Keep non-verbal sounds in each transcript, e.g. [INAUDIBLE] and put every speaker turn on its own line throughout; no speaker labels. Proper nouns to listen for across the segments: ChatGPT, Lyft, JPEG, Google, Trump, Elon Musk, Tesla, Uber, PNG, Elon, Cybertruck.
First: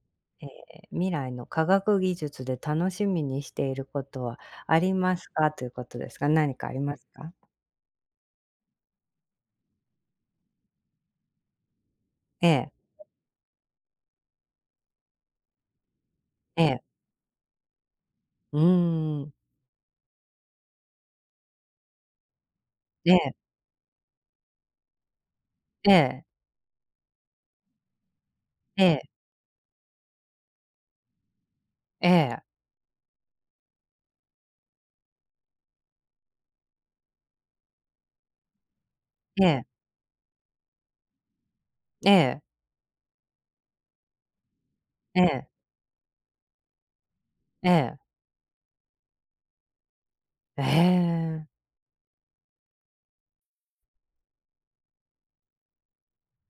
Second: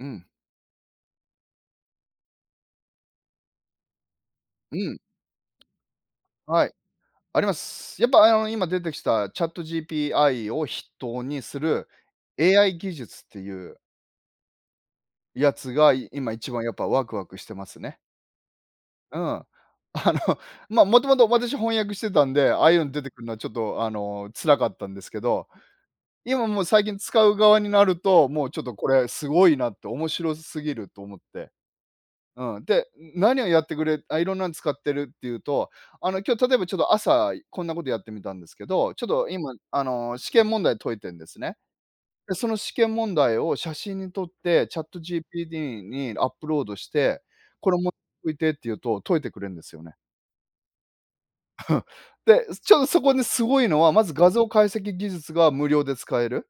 うん。
え未来の科学技術で楽しみにしていることは
う
あり
ん。
ますか？ということですが、何
は
か
い、
ありますか？
あります。やっぱ、今出てきたチャット g p i を筆頭にする
ええ、
AI 技術っていうやつが、今一番
え
やっ
え、
ぱワクワクしてますね。
うー
うん。
ん。
[LAUGHS] まあ、もともと私翻訳してたんで、ああいうの出て
え
くるの
え、
はちょっと、辛かったんですけど、
ええ、
今もう最近使う側になると、もうちょっと
え
こ
え、
れすごいなって、面白すぎると思って、
ええ、
うん。で、何をやってくれあ、いろんなの使ってるっていうと、今日例えばちょっと朝、こんなことやってみたんですけど、ちょっと
え
今、
え、
試験問題解いてんですね。
え
で、
え、
その試験問題を写真に撮って、チャット
え
g p
え、
t にアップロードして、こ
え
れも
え、
解いてって言うと、解いてくれるんですよね。
ええ、
で、ちょっとそこですごいのは、まず画像解析技術が無料で使える。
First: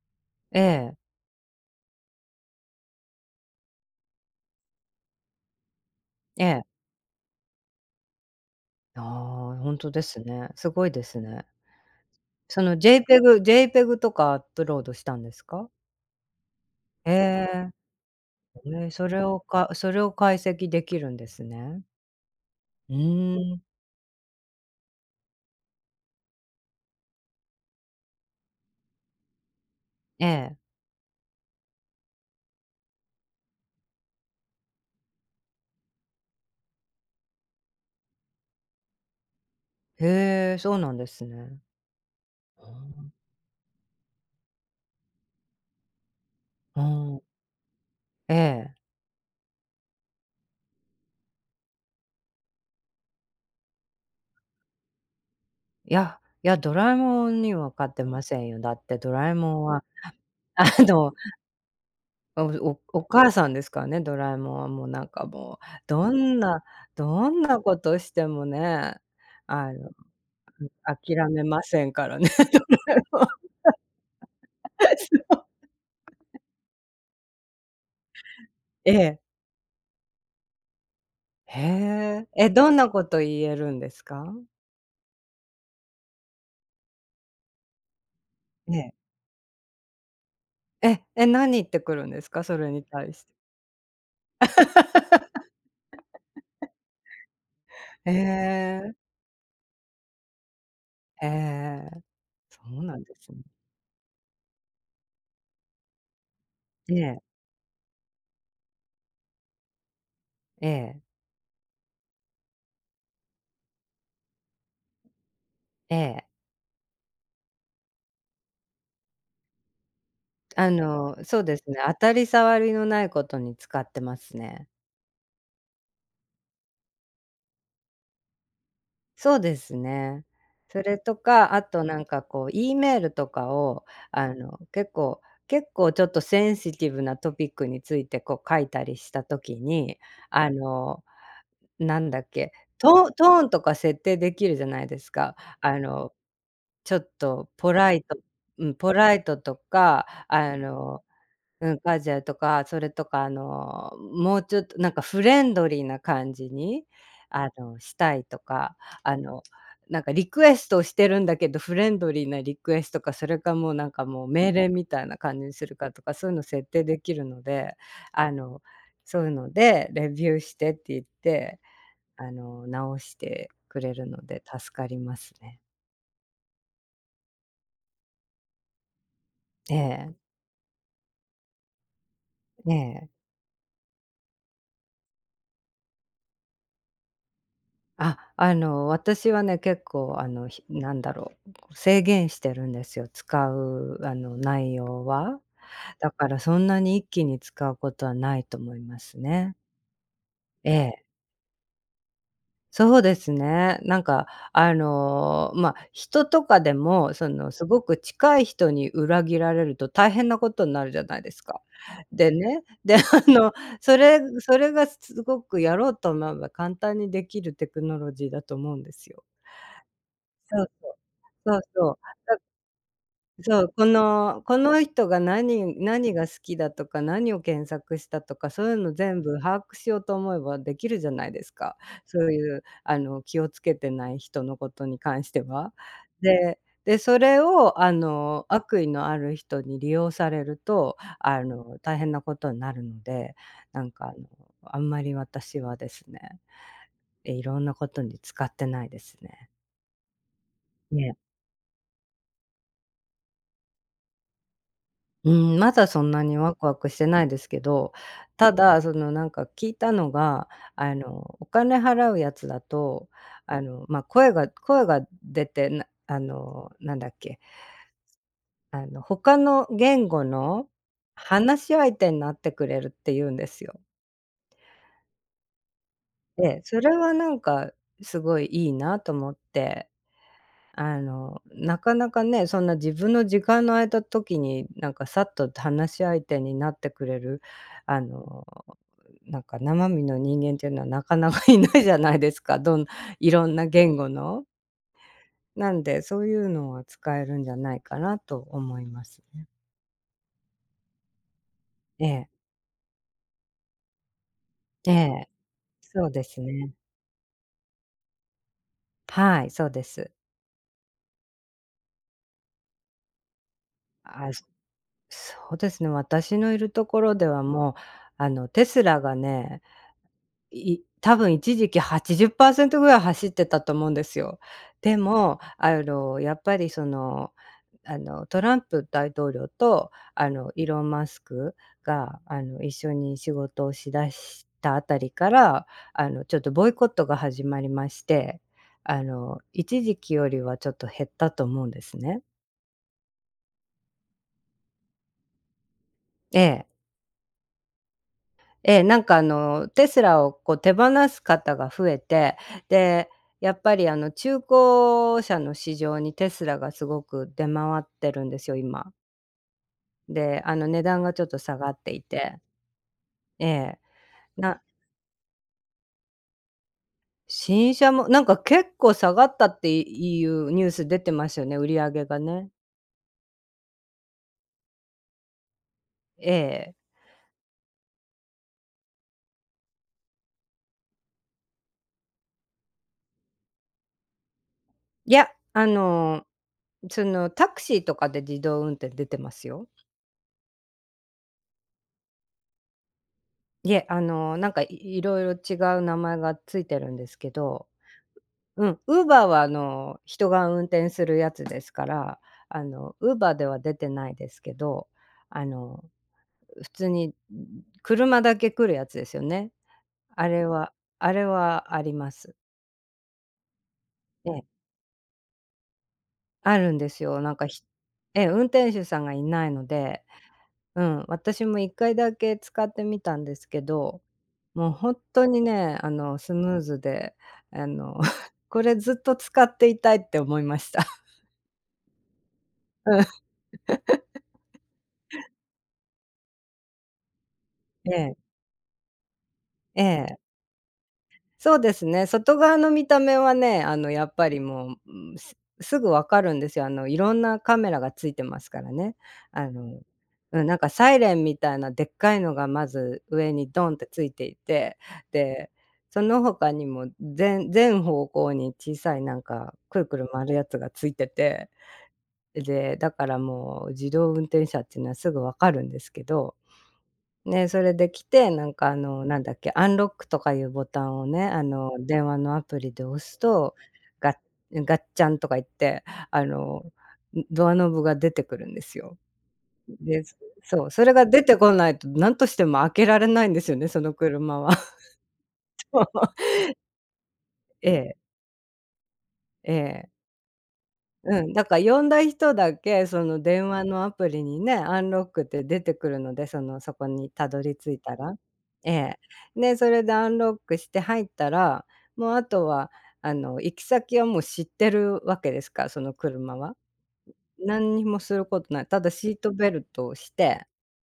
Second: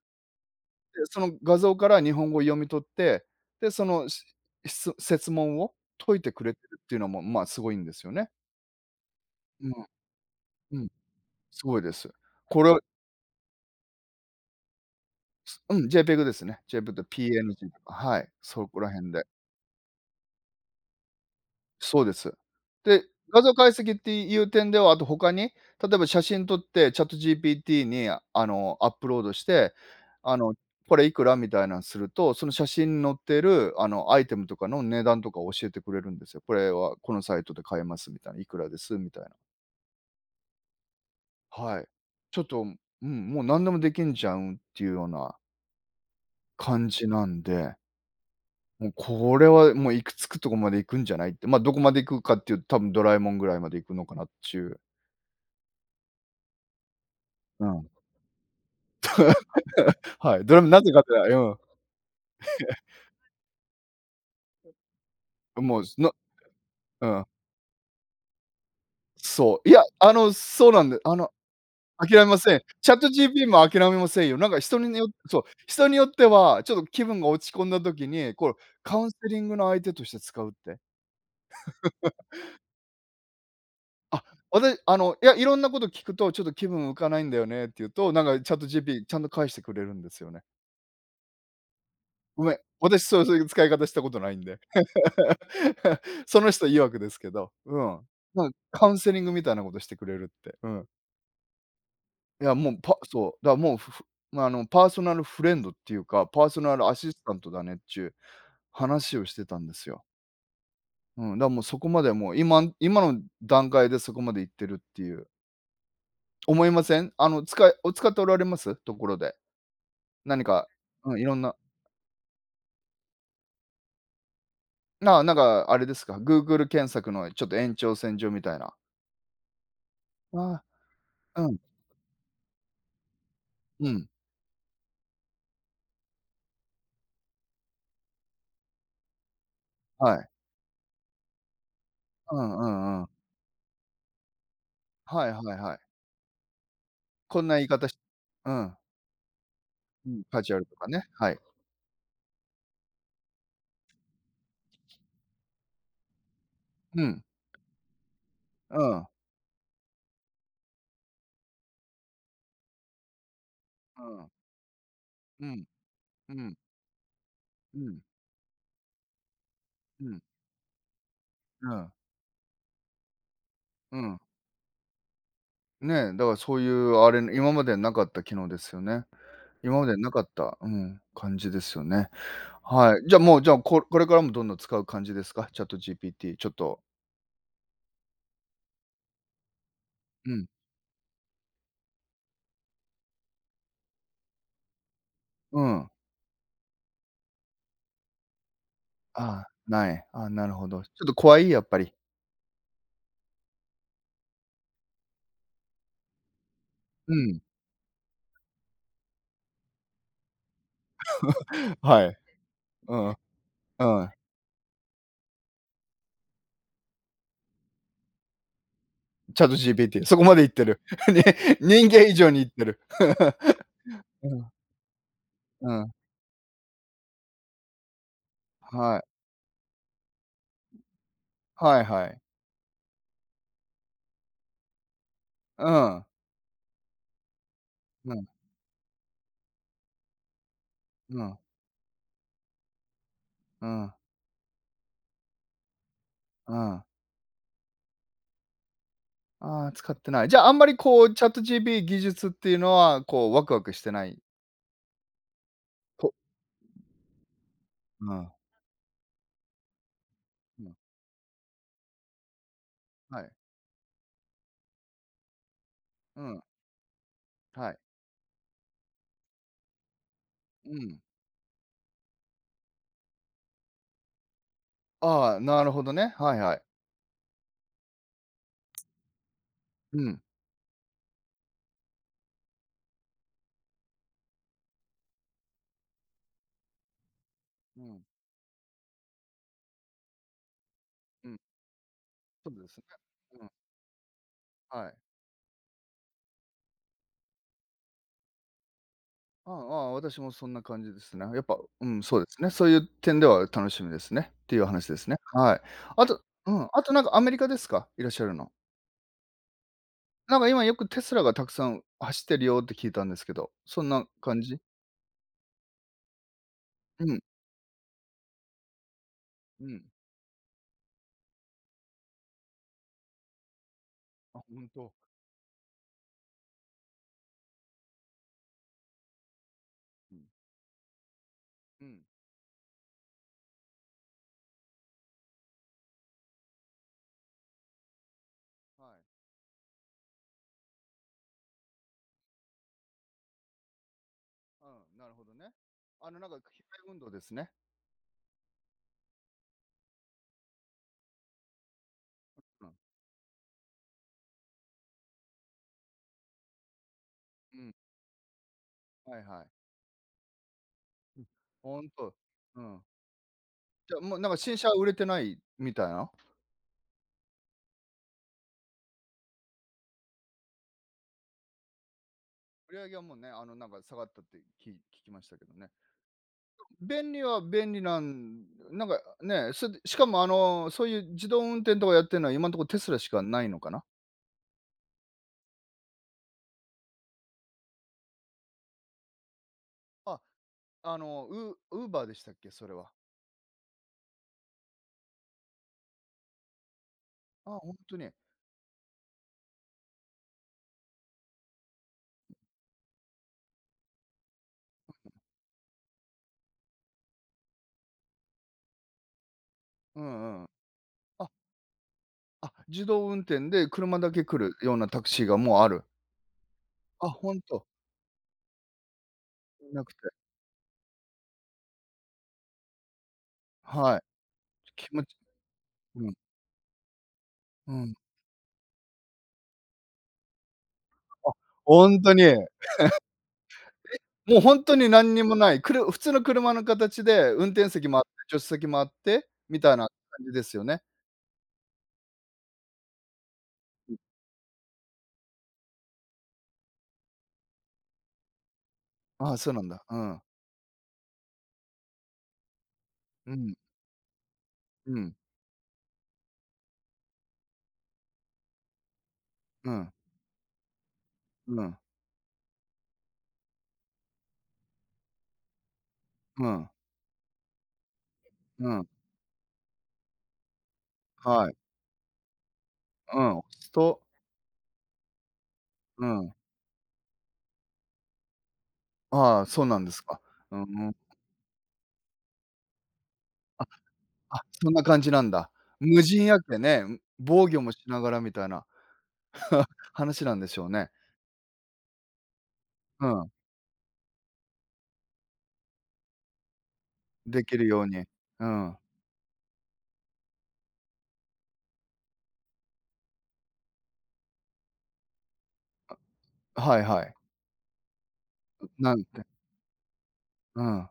ええ、
で、その画像から日本語を読み取って、で、その質質問を解いてく
え
れてる
え。
っていうのも、まあ、すごいんですよね。
ああ、
う
本
ん。
当ですね。す
う
ご
ん、
いですね。
すごいです。
そ
これ
の JPEG とかアップロードしたんですか？
を、うん、JPEG ですね。JPEG と
え
PNG
え。
とか、はい、そこ
え
ら
え、
辺で。
それを解析できるんですね。
そうです。
う
で、画像
ーん。
解析っていう点では、あと他に、例えば写真撮って ChatGPT に、アップロードして、
え
あの、
え。
これいくらみたいなんすると、その写真に載ってる、アイテムとかの値段とか教えてくれるんですよ。これはこのサイトで買えますみたいな、いくらですみたいな。
へえ、そうなんですね。
はい。ちょっと、
う
う
ん。
ん、もう何でもできんじゃんっていうような
う
感じ
ん、
なんで、
ええ。
もうこれはもう行くつくとこまで行くんじゃないって、ま、どこまで行くかっていうと、多分ドラえもんぐらいまで行くのかなっちゅう。
いや、いや、ドラえもんに
う
は
ん。
勝ってませんよ。だってドラえもんは、
[LAUGHS] はい、ド
[LAUGHS]
ラえも
あ
んなぜかって
の、
ない。
お母さんですからね。ドラえもんはもうなんかも
う
う、
ん、もう、
ど
の、
んな
うん、
どんなことしてもね、
そう。い
あ
や、
の、
そうなんで、
諦めませんか
諦
ら
め
ね。
ません。チャット g p
[LAUGHS]
も諦めませんよ。なんか人によってそう、人によっては、ちょっと気分が落ち込んだ時に、これ
え
カウンセ
え。
リングの相手として使うって。
へえ。え、どんなこと言えるんです
あ、
か？
私、いや、いろんなこと聞くと、ちょっと気分浮かないんだよねって言うと、なんか c h a t
え
g
え。
p ちゃんと返してくれるんですよね。
え、え、何言ってくるんです
ご
か？
め
そ
ん、
れに
私
対
そ
し
う
て。
そういう使い方したことないんで。[LAUGHS] その人曰くですけど、うん。
え
なんかカウン
え。
セリングみたいなことしてくれるって。うん。
へえええ。
いや、
そ
もう、
うなんです
そ
ね。
う、だ、もう、ふふ、まあ、パーソナルフレンドっていうか、パーソナルア
え
シス
え、
タントだねっていう話をしてたんですよ。
ええ、
うん、だ、もうそこまでもう、今の段階でそこまでいってるっていう。
ええ。
思いません？お使っておられます？ところで。何か、うん、いろ
そ
ん
う
な。
ですね、当たり障りのないことに使ってますね。
なんかあれですか、Google 検索のちょっと延長線上みたいな。
そうですね。
あ、
それと
う
か、
ん、
あとなんかこう E メールとかを、
うん、
あの、結構結構ちょっとセンシティブなトピックについてこう書いたりした時に、
はい。
あの、なんだっ
う
け、
んうんうん。
トーンとか設定できるじゃないです
はい
か。
はいはい。
ちょっ
こん
と
な言い
ポ
方
ラ
し
イト、
う
うん、
ん、
ポライトとか、
うん、カジュアルとかね、はい。
カジュアルとか、それとか、もうちょっとなんかフレンドリーな感じに、
うん、
したいとか、
うん、
あの、なんかリクエストをしてるんだけど、フレンドリーなリクエストか、それかもうなん
う
かもう
ん、
命令みたいな感
う
じに
ん、
するかとか、そう
う
いうの
ん、
設定できるので、
うん、
あの、そういうのでレビューしてって言って、
うん、
直してくれ
う
る
ん。
ので助かりますね。
ね、だからそういうあれ、今までなかった機能ですよね。
え
今までな
え、
かった、うん、感じですよね。
え
はい。
え。
じゃあもう、じゃあ、これからもどんどん使う感じですか、チャット g p t ちょっと、
あ、私はね、結構、
うん、
なんだろう、制限してるんですよ、使う、内容は。
うん。
だからそんなに一気に使うことはないと思います
ああ、
ね。
ない。ああ、なるほ
え
ど。ちょ
え。
っと怖い？やっぱり。
そうですね。なんか、ま、人とかで
う
も、そ
ん。
の、すごく近い人に裏切られると大変なことになるじゃないですか。
[LAUGHS] はい。
でね、で、
うん、うん。
の、それがすごくやろうと思えば簡単にできるテクノロジーだと思うんですよ。
チャット g p t そこまでいっ
そ
て
う
る。
そう。
[LAUGHS] ね、
そう
人
そう。
間以上
だ
にいってる。
そう、こ
[LAUGHS] う
の
ん、
この人が、
う
何
ん、
何が好きだとか、何を検索したとか、そういうの
はい。
全部把握しようと思えばできるじゃないですか。
はいはい。
そういう、気をつけてない人のことに関して
う
は。
ん、
でで、それを、
うん、
悪意のある人に利用されると、
うん、
大変なことになるので、
う
なん
ん、
かあんまり私はですね、
うん。
いろんなことに使ってないですね。
ああ、使ってない。じゃあ、あんまりこう
え
チャット g p t 技術っていうのは、こうワクワクしてない。
うん、まだそ
と
んなにワクワクしてないですけど、
うん、
ただ、その、なんか聞いたのが、
うん、
お金払うやつだと、
はい、
ま、声が出て、なあ
うん、
の、なんだっけ、
はい、
他の言語の
うん。
話し相手になってくれるって言うんですよ。
ああ、なるほどね。はいは
で、
い。
それはなんかすごいいいなと思って。
うん、
なかなかね、そんな自分の時間の空いた時に、なんかさっと話し相手になってくれる、
う
あ
ん、
の、なんか生身の人間っていうのはなか
う
な
ん。
かいないじゃないです
そ
か。
うです
ど
ね。
んい
う
ろ
ん、
んな言語の。
はい。
なんで、そういうのは使えるんじゃないかなと思いますね。
ああああ、私もそんな感じですね。やっぱ、うん、
え
そうで
え。
すね。そういう点では楽しみですねっていう話
え
ですね。
え、
はい。あ
そう
と
です
うん、
ね。
あとなんかアメリカですか？いらっしゃるの。
はい、そうです。
なんか今よくテスラがたくさん走ってるよって聞いたんですけど、そんな
あ、
感
そ
じ？
そうですね、私のいるとこ
う
ろ
ん、
ではもう、テスラがね、
うん。
多分一時期80%ぐらい走ってたと思うんですよ。
あ、本当。
でも、やっぱりその、トランプ大統領と、
うん、
イーロン・マスク
うん、
が、一緒に仕事をしだしたあたりから、ちょっとボイコットが始まりまして、
はい。
一時期よりはちょっと減ったと思うんですね。
うん、なるほどね。なんか
え
機
え。
械運動ですね。
ええ、なんかテスラをこう手放す方が増えて、
うん、
で、やっぱり中古車の市場にテスラがすごく出
うん、
回ってるんですよ、今。
はいはい。
で、値段が
う
ち
ん、
ょっと下がっ
ほん
てい
と。
て。
うん。
ええ。
じゃあもうなんか新
な
車は売れてないみたいな？
新車もなんか結構下がったっていうニュース出てますよね、売り上げがね。
売り上げはもうね、なんか下がったって聞きましたけどね。
ええ。
便利は便利なん、なんかね、しかも、そういう自動運転とかやってるのは今のところテスラしかないのかな？
いや、そのタクシーとかで自動運転出てますよ。
あ、ウーバーでしたっけ？それは。
いえ、なんかいろいろ違う名前がついてるんですけ
あ、
ど、
本当に。
うん、ウーバーは人が運転するやつですから、ウーバーでは出てないですけど、あの、普通に、車だけ来るやつですよね。
う
あ
んう
れ
ん。
はあれ
あ、
はあります。
あ、自動運転で車だけ
え
来
え、
るようなタクシーがもうある。
あるんです
あ、
よ。なん
本
か、ひ
当。
ええ、運転手さんがいないの
なくて。
で、うん、私も1回だけ使ってみたんですけ
は
ど、
い。
もう
気
本
持ち、
当にね、
うん、
スムーズで、あ
うん。
の [LAUGHS]、これずっと使っていたいって思いました。
あ、本当に。
[LAUGHS]
もう本当に何にもない、普通の車の形で運転席
うん、え
もあって、
え、
助手席もあってみたい
え
な
え。
感じですよね。
そうですね、外側の見た目はね、やっぱりもう、すぐわかるんですよ。いろんなカメラがついてますからね。
ああ、
あ
そうなん
の、
だ。うん。
うん、なんかサイレンみたいなでっかいのがまず
う
上に
ん、
ドンってついていて、
うん。
で、その他にも全方向に小さいなんか
う
くる
ん、
くる回るやつがついてて、
うん、
で、だからもう自動運転車っていうのはすぐわかるんですけど
うん、
ね、それで来て、なん
う
か
ん、
なんだっけ、アンロックとかいうボタンをね、
はい、
電話のアプリで押
う
す
ん、お
と、
酢と、
ガッガッチャンとか言って、
う
あ
ん、
の、ドアノブが出てくるんですよ。
ああ、そうなんです
で、
か。うんう
そう、それ
ん。
が出てこないと、なんとしても開けられないんですよね、その
あ、
車は。
そんな感じなんだ。無人
[LAUGHS]
やけね、防御
え
もし
え、
ながらみたいな
え
[LAUGHS]
え。
話なんでしょうね。
うん、だから呼んだ人だけ、そ
う
の
ん、
電話のアプリにね、アンロックって出てくるので、その、そこにたど
でき
り
る
着い
よう
た
に。
ら。
う
え
ん、
え。で、それでアンロックして入ったら、もうあとは、行き先はもう知ってるわけですから、その車は。
はいはい。
何にもすることない。ただ
なん
シー
て
トベルトをして、
うん、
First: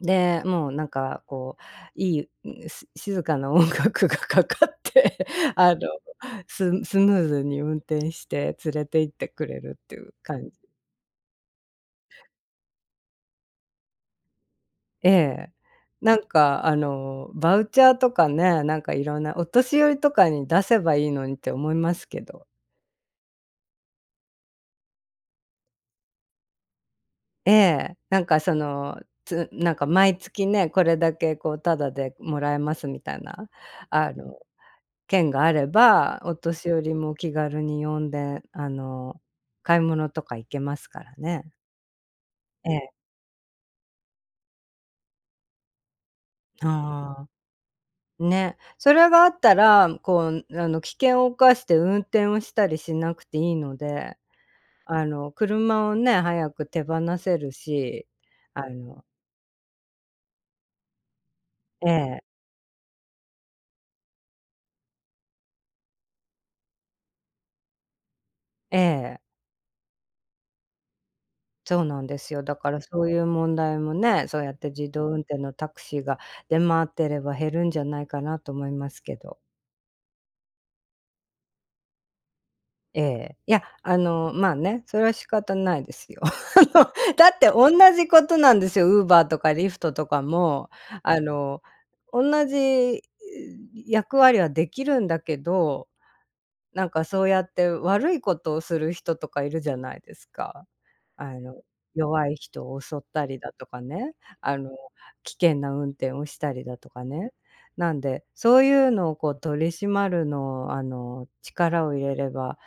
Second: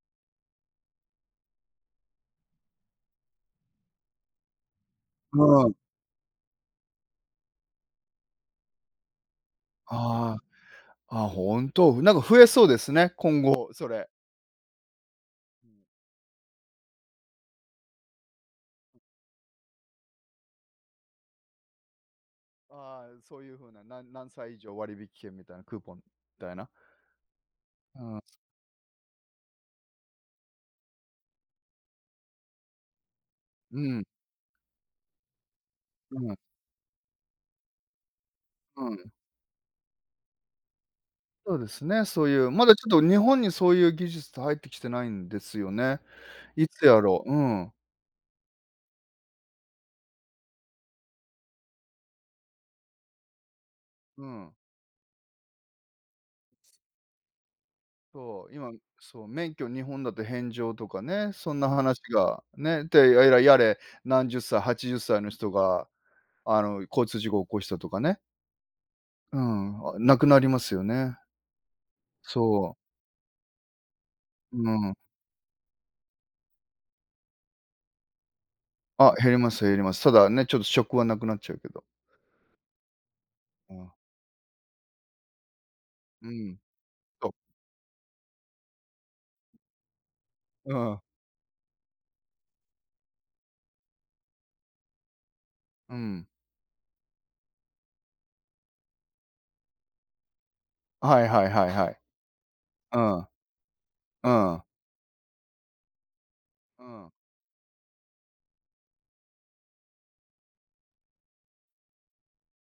で、もうなんかこう、いい、ん、し静かな音楽がかかって、[LAUGHS]
うん、
あの、ムーズに運転して連れて行ってくれるっていう
あ
感じ。
あ、あ、本当、なんか増えそうですね、今後、それ。
ええ。
うん、
なんかバウチャーとかね、なんかいろんなお年寄りとかに出せばいいのにって思いますけど。
ああ、そういう風な、何歳以上割引券みたいなクーポンみたいな。
ええ、
うん、
なんかその、なんか毎月ね、これだけこうタダでもらえますみたいな、
うん、
あの、券があれ
う
ば、
ん、
お
う
年寄りも気軽に呼んで、
ん。
買い物とか行けますからね。
そうですね、そういう、ま
え
だち
え、
ょっと日本にそういう技術って入ってきてないんですよね。いつやろ
あ
う、うん、
あ、ね。それがあったら、こう、危険を冒して運転をしたりしなくていいので、
うん。
車をね、早く手放せるし、
そう、
あ
今、
の
そう、免許日本だと返上とかね、そんな
え
話
え、
が、ね、で、やれやれ、何十歳、80歳の人が、交通事故を起こしたとかね、
ええ、
うん、あ、なくなりますよね。
そうなんですよ。
そ
だからそういう問題もね、そうやっ
う、
て
う
自
ん。
動運転のタクシーが出回ってれば減るんじゃないかなと思います
あ、
け
減り
ど。
ます減ります。ただね、ちょっと職はなくなっちゃうけど。
ええ、いや、
うん、
まあね、それは仕方ないですよ。[LAUGHS]
うん、
だ
そ
って同じことなんですよ、Uber とか l フ f t とかも、
う、うん、
あの、同じえー役割はできるんだけど、
うん。
なんかそうやって悪いことをする人とかいるじゃないですか。
はい
あ
はい
の、
はいはい。
弱い人を襲
う
った
ん、
りだとかね、
う
あ
ん、
の、危険な運転をしたりだ
う
とか
ん。
ね。なんで、そういうのをこう取り締まるの、力を入れれば、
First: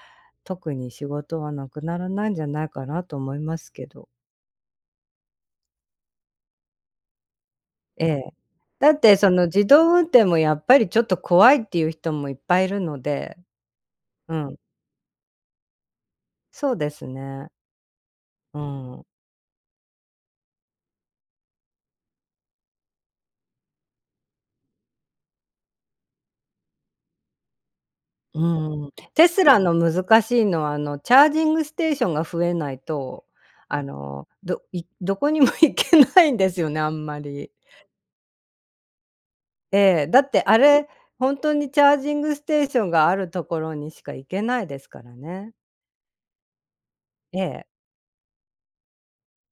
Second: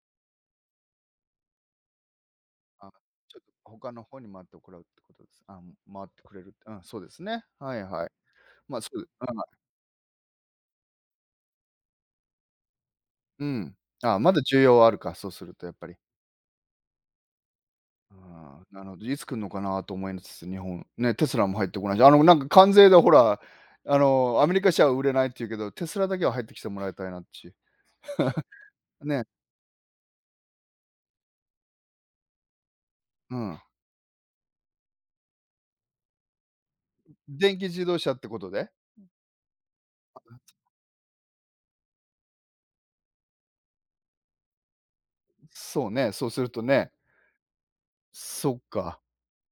特に仕事はなくならないんじゃないか
あ、
なと思
ちょ
い
っと
ますけ
他の
ど。
方に回ってこらうってことです。あ、回ってくれるって、うん、そうですね。はいは
え
い。
え。
まあ、そ
だっ
うで
てその
す、
自動運転もやっぱりちょっと怖いっていう人もいっぱいいるので、
うん、うん。あ、ま
う
だ
ん、
需要はあるか、そうするとやっぱり。
そうですね。
う
う
ん、なるほど。
ん。
いつ来るのかなと思いつつ、日本。ね、テスラも入ってこないし、なんか関税でほら、アメリカ車は売れないって言うけど、テスラだけは入ってきてもらいたいなっち。
うん、
ね、
テスラの難しいのは、チャージングステーションが増えないと、
うん。
どこにも行けないんですよね、あんまり。
電気自動車ってことで？
ええ、だってあれ、ほんとにチャージングステーションがあるところにしか行けないですからね。
そうね、そうするとね。
ええ。
そっか。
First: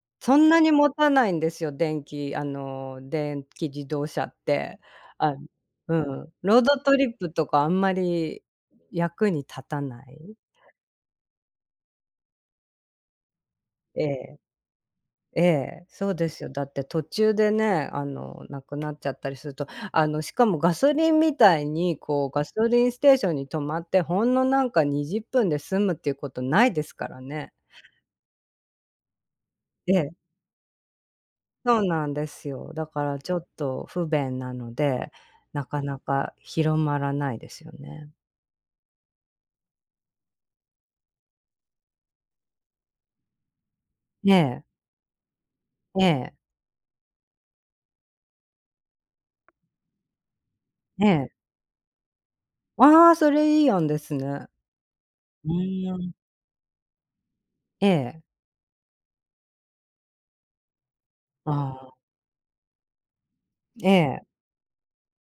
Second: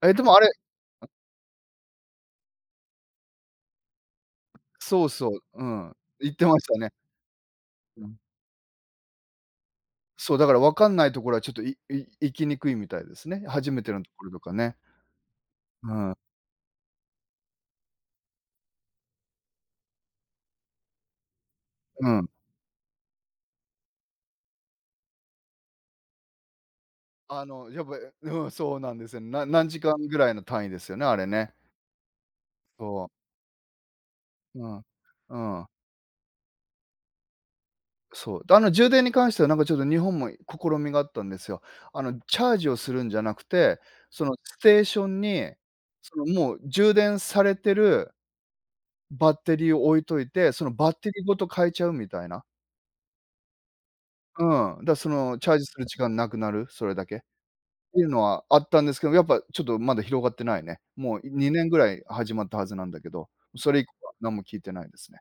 え、でも
そ
あ
ん
れ、
なに持たないんですよ、電気自動車って。
そうそ
あ
う、
ん
うん、
う
言
ん、
ってま
ロー
した
ド
ね。
トリップとかあんまり役に立たな
そ
い。
う、だから分かんないところはちょっと、い行きにくいみたいですね。初めての
え
ところと
え。
かね。
ええ、
う
そ
ん、
うですよ。だって途中でね、なくなっちゃったりすると、しかもガソリンみたいに、
う
こ
ん。
う、ガソリンステーションに止まって、ほんのなんか20分で済むっていうことないですから
あ
ね。
の、やっぱ、[LAUGHS] うん、そうなんですよね。何時間
ええ、
ぐらいの単位ですよね、あれね。
そうなんですよ。だか
そう。
らちょっと不便な
う
の
ん。
で、
う
な
ん。
かなか広まらないですよね。
そう。充電に関してはなんかちょっと日本も試みがあったんですよ。チャージをするんじゃなくて、そ
え
のス
え、
テーションに、
え
その、
え、
もう充電されてるバッテリーを置いといて、そのバッ
え
テリー
え。
ごと変えちゃうみたいな。
ああ、それいい案ですね。
うん、だ、その
う
チャージする時
ーん。
間なくなる、それだけ。
え
ていう
え、
のはあったんですけど、やっぱちょっとまだ広がってないね。もう
あ
2年ぐら
あ、
い始まったはずなんだけど、それ以
え
降は何
え。
も聞いてないですね。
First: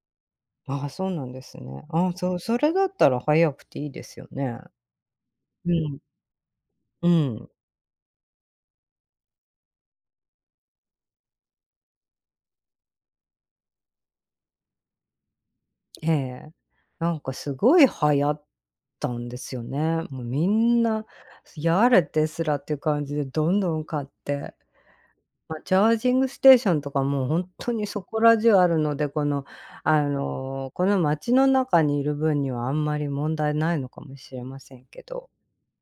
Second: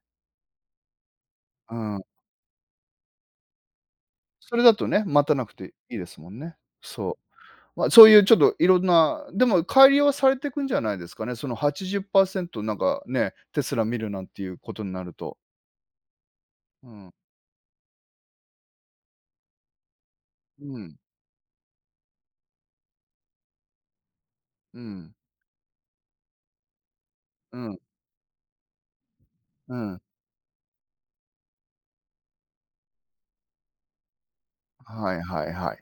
ああ、そうなんです
う
ね。
ん。
ああ、そう、それだったら早くていいですよ
そ
ね。
れだとね、待たなく
う
ていい
ん。
ですもんね。
う
そ
ん。
う。ま、そういうちょっといろんな、でも改良はされてくんじゃないですかね。その80%なんかね、テスラ見るなんていうことになると。
ええ。
うん。
なんかすごい流行ったんですよね。もうみ
う
ん
ん。
な、やれですらっていう感じでどんどん買って。
うん。
まあ、チャージングステーションとかもう本
う
当
ん。
にそこら中あるので、
うん。
この街の中にいる分にはあんまり問題ないのかもしれませんけ
はい
ど。
はいはい。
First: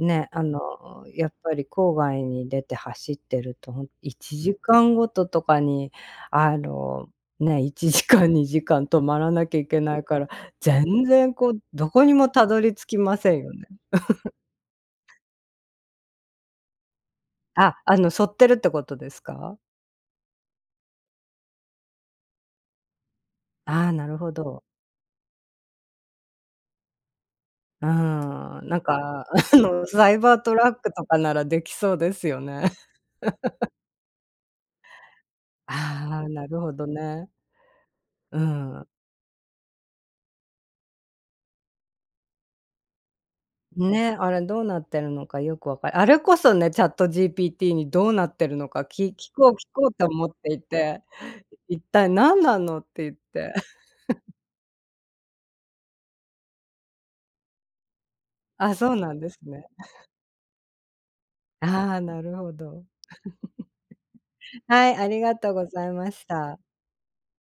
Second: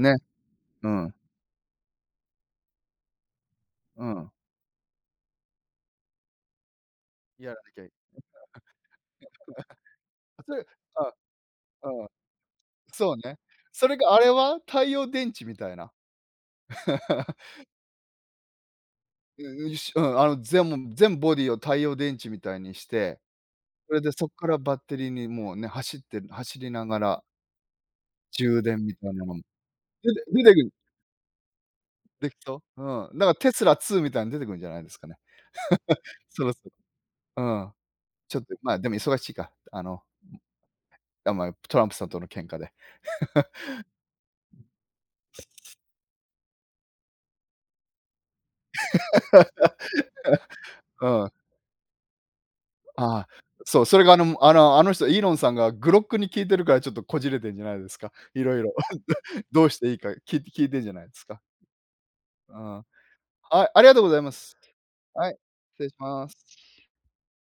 ね。うん。
やっぱり郊外に出て走ってると、ほん
う
い
ん。
ちじかんごととかに、あの、
やら
ね、
なきゃい
1時間、2時間止まらなきゃいけないから、
あ、それあ、
全然こう、ど
あ
こ
あ。
にもたどり着き
そう
ま
ね。
せんよね。
それがあれは太陽電池みたいな。[LAUGHS]
あ、沿ってるってことですか？
うん、うん、全ボディを太陽電池みたいにして、
ああ、
それ
な
で
る
そ
ほ
こから
ど。
バッテリーにもうね、走ってる走りながら
う
充
ーん、な
電
ん
みたいなの
か、
も、
サイバー
出て
ト
くる、
ラックとかならできそうです
でき
よ
そ
ね。
う？
[LAUGHS]
うん。だからテスラ2みたいに出てくるんじゃないですかね。
ああ、
そ
な
ろそ
るほどね。
ろ。うん。ち
う
ょっと、まあ、で
ん。
も忙しいか。あ、まあ、トランプさんとの喧嘩で。
ね、あれどうなってるのかよくわかるあれこそね、チャット g p t にどうなってるのか、聞こうと思っていて、
うん。
一体何なのって言っ
ああ、
て。
そう、それがあの人イーロンさんがグロックに聞いてるからちょっとこじれてんじゃないですか、いろいろ
あ、そうなんです
ど
ね。
うしていいか聞いてんじゃないですか。
ああ、なる
う
ほ
ん。
ど。
はい、ありがとうございます。
はい、あり
は
が
い、
とうご
失
ざ
礼
い
し
まし
ます。
た。